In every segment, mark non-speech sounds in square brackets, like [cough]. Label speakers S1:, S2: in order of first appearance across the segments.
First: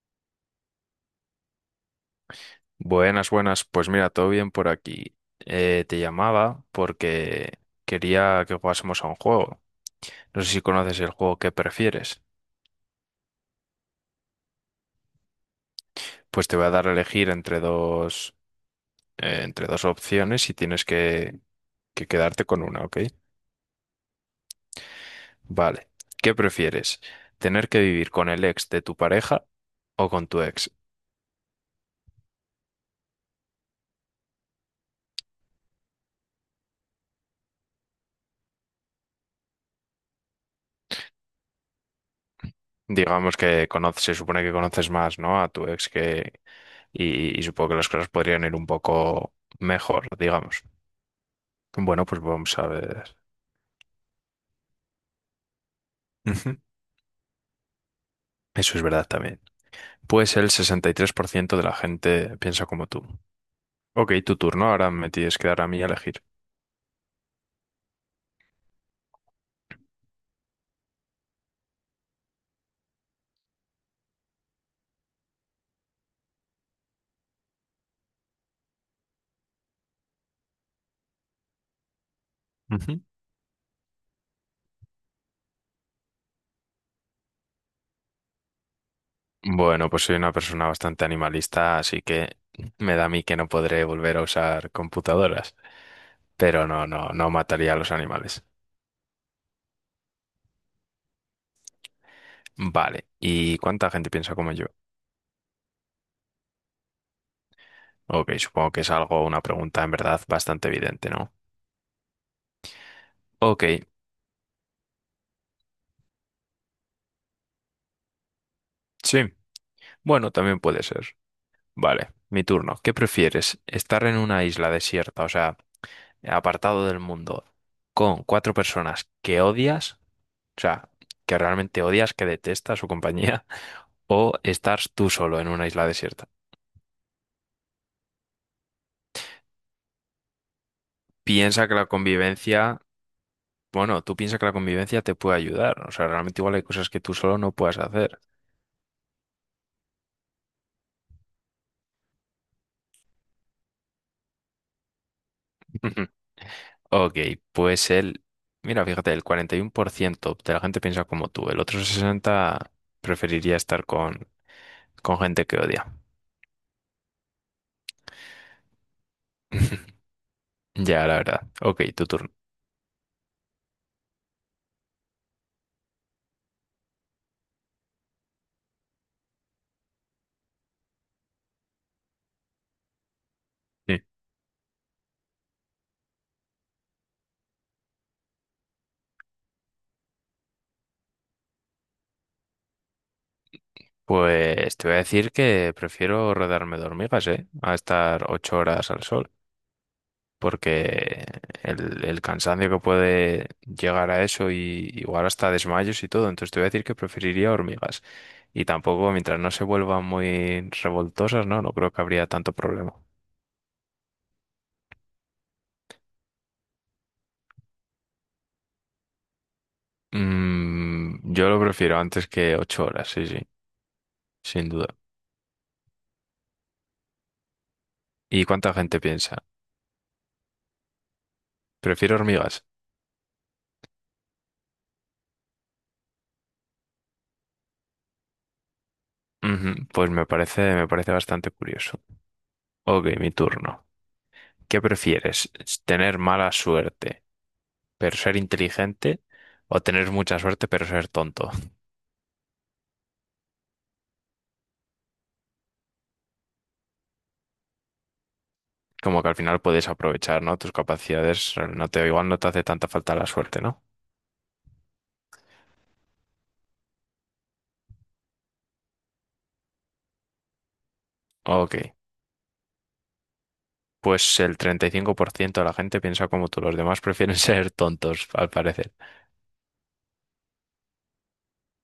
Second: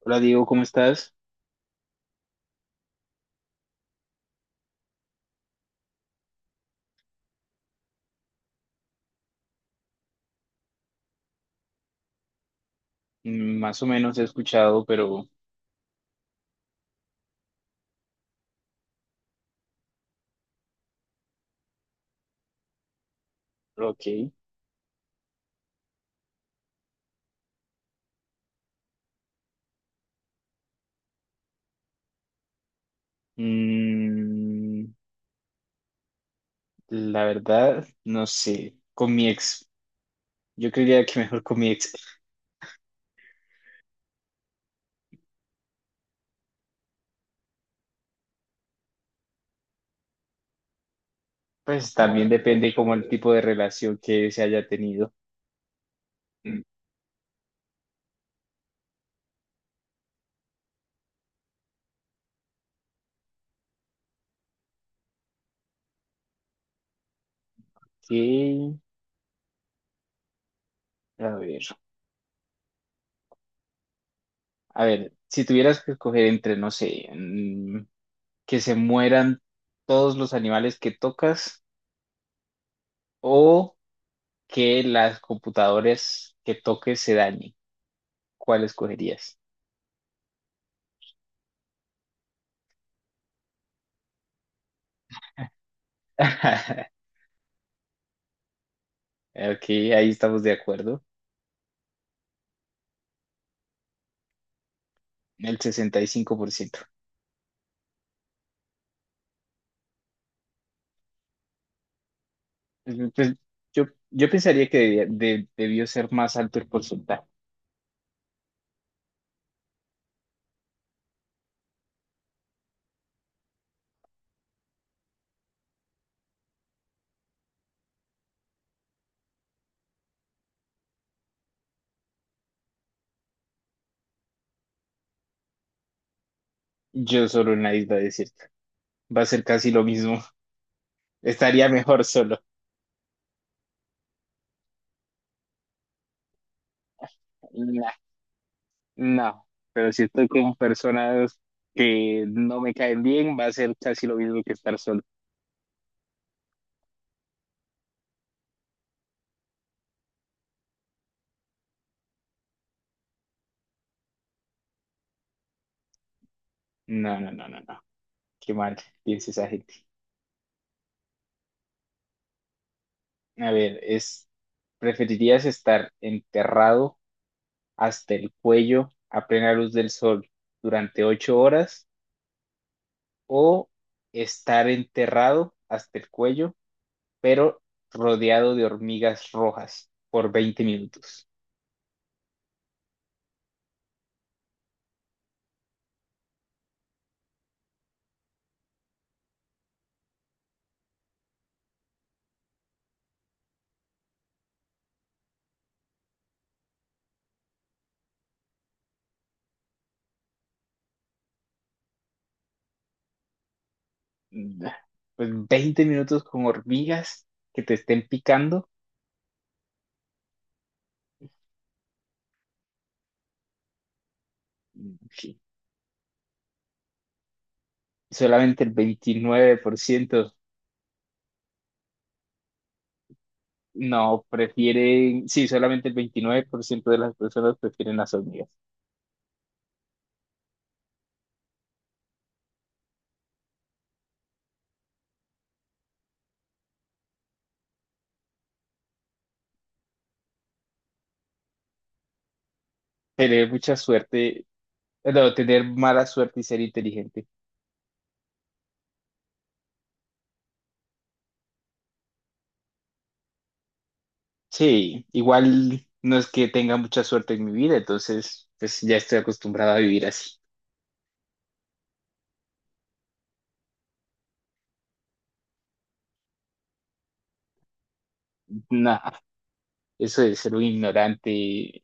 S1: Hola Diego, ¿cómo estás?
S2: Buenas, buenas. Pues mira, todo bien por aquí. Te llamaba porque quería que jugásemos a un juego. No sé si conoces el juego que prefieres.
S1: Más o menos he escuchado, pero
S2: Pues te voy a dar a elegir entre dos opciones y que quedarte con una, ¿ok?
S1: pero ok.
S2: Vale. ¿Qué prefieres? ¿Tener que vivir con el ex de tu pareja o con tu ex?
S1: Mm, la verdad, no sé. Con mi ex, yo creería que mejor con mi ex. [laughs]
S2: Digamos que conoces, se supone que conoces más, ¿no? A tu ex y supongo que las cosas podrían ir un poco mejor, digamos.
S1: Pues
S2: Bueno, pues
S1: también
S2: vamos a
S1: depende como
S2: ver.
S1: el tipo de relación que se haya tenido.
S2: Ujú. Eso es verdad también. Pues el 63% de la gente piensa como tú. Ok, tu turno. Ahora me tienes que dar a mí a elegir.
S1: Ok, a ver. A ver, si tuvieras que escoger entre, no sé, que se mueran todos los animales que tocas
S2: Ujú.
S1: o que las computadoras que toques se dañen, ¿cuál escogerías?
S2: Bueno, pues soy una persona bastante animalista, así que me da a mí que no podré volver a usar computadoras. Pero no,
S1: [laughs]
S2: no, no mataría a los animales.
S1: Ok, ahí estamos de acuerdo.
S2: Vale. ¿Y cuánta gente piensa como yo?
S1: El 65%.
S2: Ok, supongo que es algo, una pregunta en verdad bastante evidente, ¿no?
S1: Pues,
S2: Ok,
S1: yo pensaría que debió ser más alto el porcentaje.
S2: sí. Bueno, también puede ser. Vale, mi turno. ¿Qué prefieres? ¿Estar en una isla desierta, o sea, apartado del mundo, con cuatro personas que odias, o sea, que realmente odias, que detestas su compañía, [laughs] o estar tú solo en una isla desierta?
S1: Yo solo en la isla desierta. Va a ser casi lo mismo. [laughs]
S2: Piensa
S1: Estaría
S2: que la
S1: mejor solo.
S2: convivencia, bueno, tú piensa que la convivencia te puede ayudar, o sea, realmente igual hay cosas que tú solo no puedes
S1: Nah,
S2: hacer.
S1: no, pero si estoy con personas que no me caen bien, va a ser casi lo mismo que estar solo.
S2: [laughs] Ok, pues el, mira, fíjate, el 41% de la gente piensa como tú, el otro 60% preferiría estar con gente que odia.
S1: No, no, no, no, no. Qué mal piensa esa gente.
S2: [laughs] Ya, la verdad. Ok, tu turno.
S1: A ver, ¿preferirías estar enterrado hasta el cuello a plena luz del sol durante 8 horas, o
S2: Sí.
S1: estar enterrado hasta el cuello, pero rodeado de hormigas rojas por 20 minutos?
S2: Pues te voy a decir que prefiero rodearme de hormigas, ¿eh? A estar 8 horas al sol, porque el cansancio que puede llegar a eso y igual hasta desmayos y todo, entonces te voy a decir que preferiría hormigas. Y tampoco, mientras no se vuelvan muy revoltosas, no, no creo que habría tanto problema.
S1: Pues 20 minutos con hormigas que te estén picando,
S2: Yo lo prefiero antes que 8 horas, sí, sí, sin duda.
S1: sí,
S2: ¿Y
S1: solamente el
S2: cuánta gente piensa?
S1: 29%.
S2: Prefiero hormigas.
S1: No, prefieren, sí, solamente el 29% de las personas prefieren las hormigas.
S2: Ujú. Pues me parece bastante curioso. Ok, mi turno. ¿Qué prefieres? ¿Tener mala suerte, pero ser inteligente? ¿O tener mucha suerte, pero ser tonto?
S1: Tener mucha suerte, no, tener mala suerte y ser inteligente.
S2: Como que al final puedes aprovechar, ¿no? Tus capacidades, igual no te hace tanta falta la suerte, ¿no?
S1: Sí, igual no es que tenga mucha suerte en mi vida, entonces pues ya estoy acostumbrado a vivir así.
S2: Ok. Pues el 35% de la gente piensa como tú, los demás prefieren [laughs] ser tontos, al parecer.
S1: Nada, eso de ser un ignorante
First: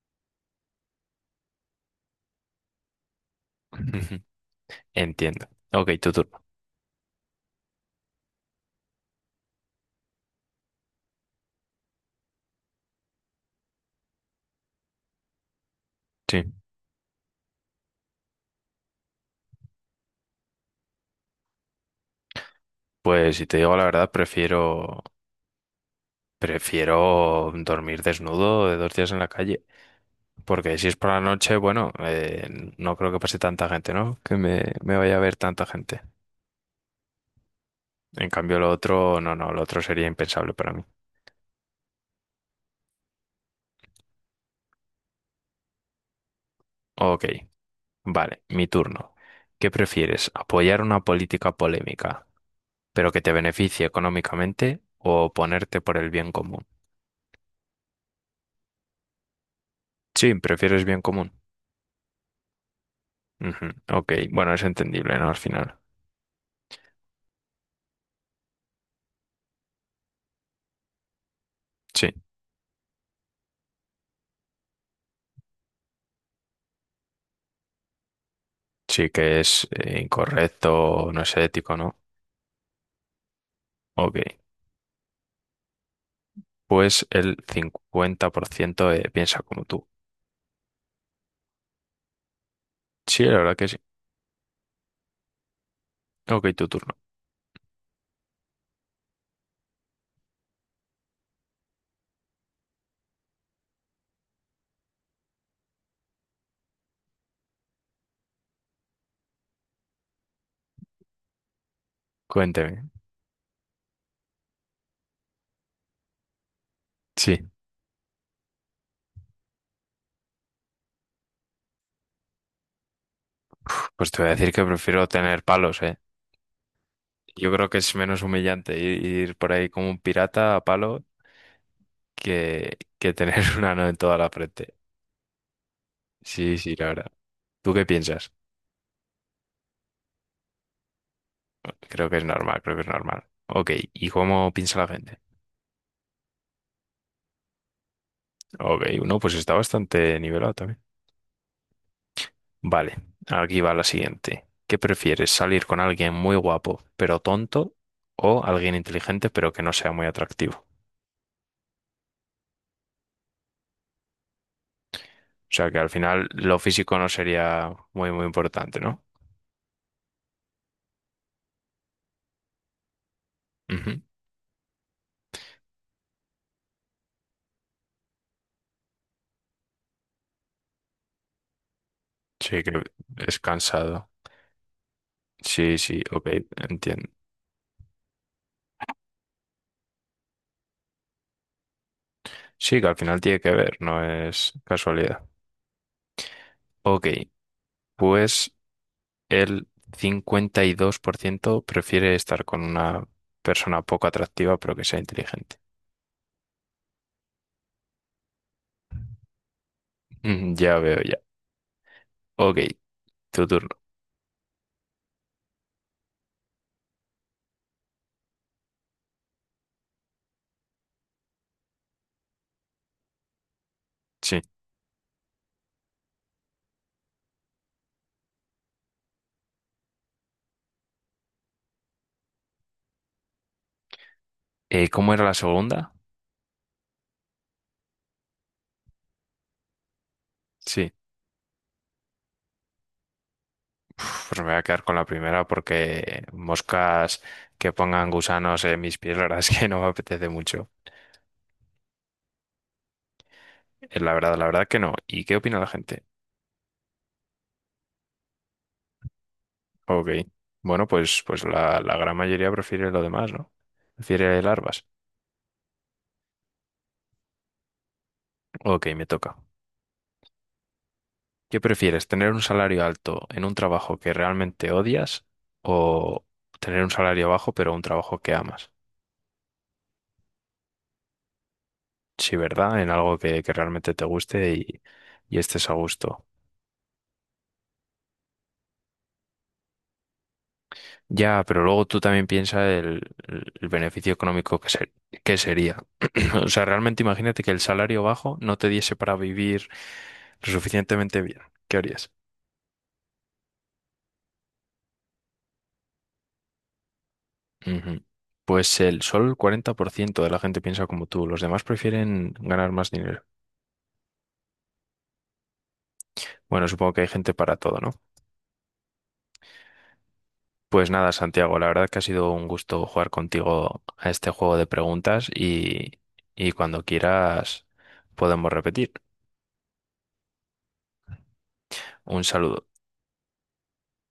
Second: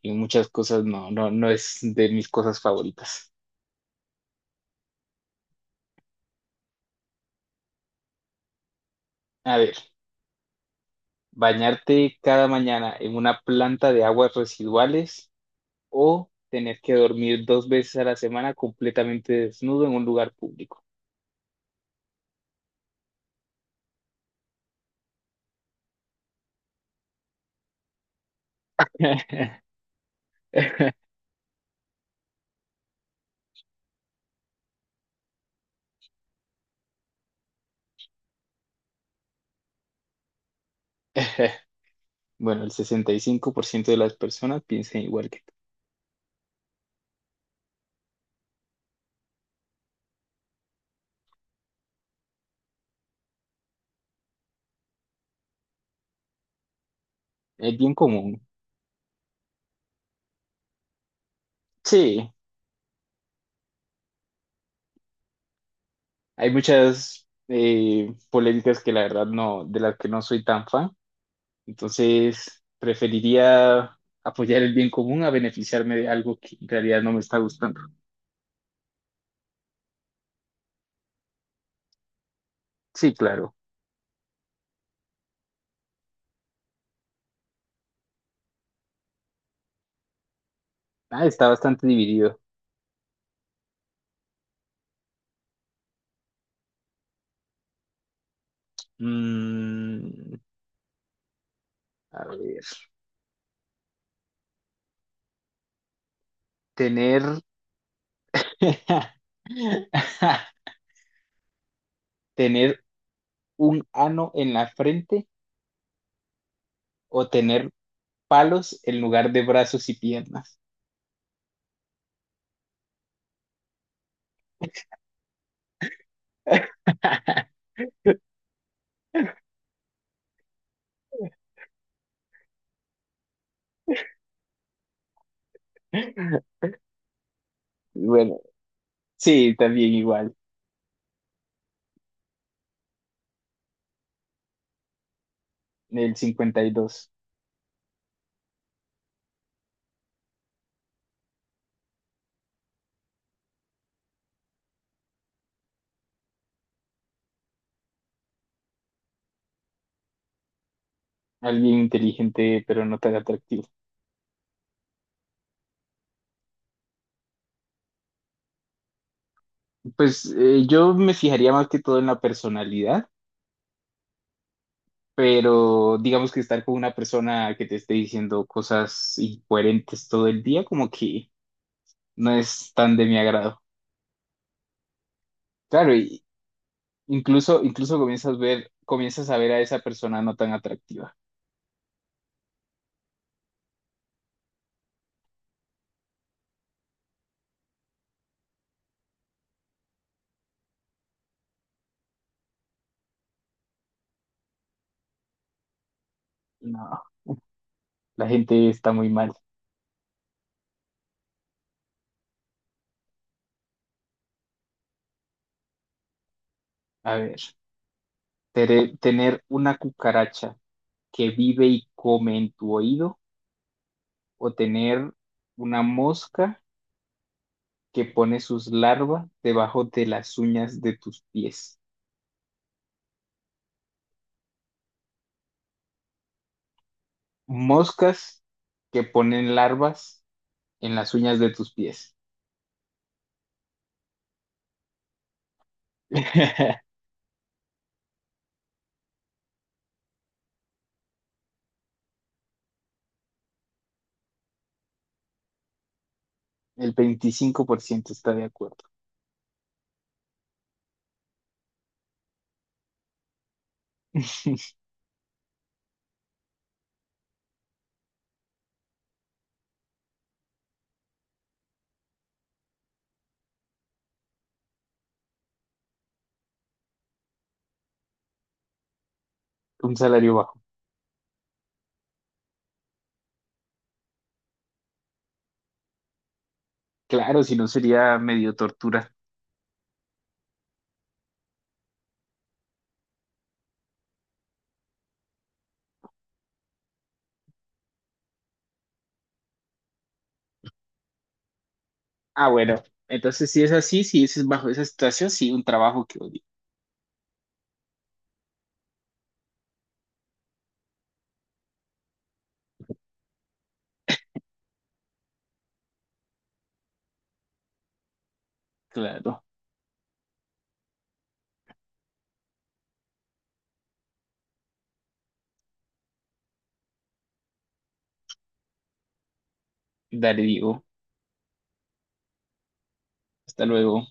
S1: en muchas cosas no, no, no es de mis cosas favoritas.
S2: [laughs] Entiendo. Ok, tu turno.
S1: A ver, bañarte cada mañana en una planta de aguas residuales o
S2: Sí.
S1: tener que dormir 2 veces a la semana completamente desnudo en un lugar público.
S2: Pues si te digo la verdad, prefiero. Prefiero dormir desnudo de dos días en la calle.
S1: [laughs]
S2: Porque si es por la noche, bueno, no creo que pase tanta gente, ¿no? Me vaya a ver tanta gente. En cambio, lo otro, no, no, lo otro sería impensable para mí.
S1: Bueno, el 65% de las personas piensan igual que tú.
S2: Ok, vale, mi turno. ¿Qué prefieres? ¿Apoyar una política polémica, pero que te beneficie económicamente, o ponerte por el bien común?
S1: Es bien común.
S2: Sí, prefieres bien común.
S1: Sí.
S2: Ujú. Ok, bueno, es entendible, ¿no? Al final.
S1: Hay muchas polémicas que la verdad no, de las que no soy tan fan.
S2: Sí,
S1: Entonces, preferiría apoyar el bien común a beneficiarme de algo que en realidad no me está gustando.
S2: sí que es incorrecto, no es ético, ¿no?
S1: Sí, claro.
S2: Ok, pues el 50% piensa como tú.
S1: Ah, está bastante dividido.
S2: Sí, la verdad que sí. Ok, tu turno.
S1: Mm, a ver, tener, [laughs] tener
S2: Cuénteme.
S1: un ano en la frente o
S2: Sí.
S1: tener palos en lugar de brazos y piernas.
S2: Uf, pues te voy a decir que prefiero tener palos, ¿eh? Yo
S1: [laughs]
S2: creo que es menos humillante ir por ahí como un pirata a palo que tener [laughs] una ano en toda la frente. Sí, sí, la verdad. ¿Tú qué piensas?
S1: Bueno, sí, también igual.
S2: Creo que es normal, creo que es normal. Ok, ¿y cómo piensa la gente?
S1: El 52.
S2: Ok, uno, pues está bastante nivelado también. Vale, aquí va la siguiente. ¿Qué prefieres, salir con alguien muy guapo pero tonto o alguien inteligente pero que no sea muy atractivo?
S1: Alguien inteligente, pero no tan atractivo.
S2: O sea que al final lo físico no sería muy, muy importante, ¿no?
S1: Pues yo me fijaría más que todo en la personalidad,
S2: Ujú.
S1: pero digamos que estar con una persona que te esté diciendo cosas incoherentes todo el día, como que no
S2: Sí,
S1: es
S2: que
S1: tan de mi
S2: es
S1: agrado.
S2: cansado. Sí,
S1: Claro,
S2: sí,
S1: y
S2: ok, entiendo.
S1: incluso comienzas a ver a esa persona no tan atractiva.
S2: Sí, que al final tiene que ver, no es casualidad. Ok, pues el 52% prefiere estar con una persona poco atractiva pero que sea inteligente.
S1: No, la gente está muy mal.
S2: Mm, ya veo, ya. Ok, tu turno.
S1: A ver, tener una cucaracha que vive y come en tu oído
S2: Sí.
S1: o tener una mosca que pone sus larvas debajo de las uñas de tus pies.
S2: ¿Cómo era la segunda?
S1: Moscas que ponen larvas
S2: Sí.
S1: en las uñas de tus pies.
S2: Uf, pues me voy a quedar con la primera porque
S1: [laughs]
S2: moscas que pongan gusanos en mis pies, la verdad es que no me apetece mucho. La verdad que no. ¿Y qué opina la gente?
S1: El 25% está de acuerdo.
S2: Ok. Bueno, pues la gran mayoría prefiere lo demás, ¿no? Prefiere
S1: [laughs]
S2: larvas. Ok, me toca. ¿Qué prefieres? ¿Tener un salario alto en un trabajo que realmente odias o tener un salario bajo pero un trabajo que amas?
S1: Un salario bajo.
S2: Sí, ¿verdad? En algo que realmente te guste y estés a gusto.
S1: Claro, si no sería medio tortura.
S2: Ya, pero luego tú también piensas el beneficio económico que sería. [clears throat] O sea, realmente imagínate que el salario bajo no te diese para vivir lo suficientemente bien. ¿Qué harías?
S1: Ah, bueno, entonces si es así, si es bajo esa situación, sí, un trabajo que odio.
S2: Ujú. Pues el solo el 40% de la gente piensa como tú, los demás prefieren ganar más dinero. Bueno, supongo que hay gente para todo, ¿no?
S1: Claro.
S2: Pues nada, Santiago, la verdad que ha sido un gusto jugar contigo a este juego de preguntas y cuando quieras podemos repetir.
S1: Dale, digo.
S2: Un saludo.
S1: Hasta luego.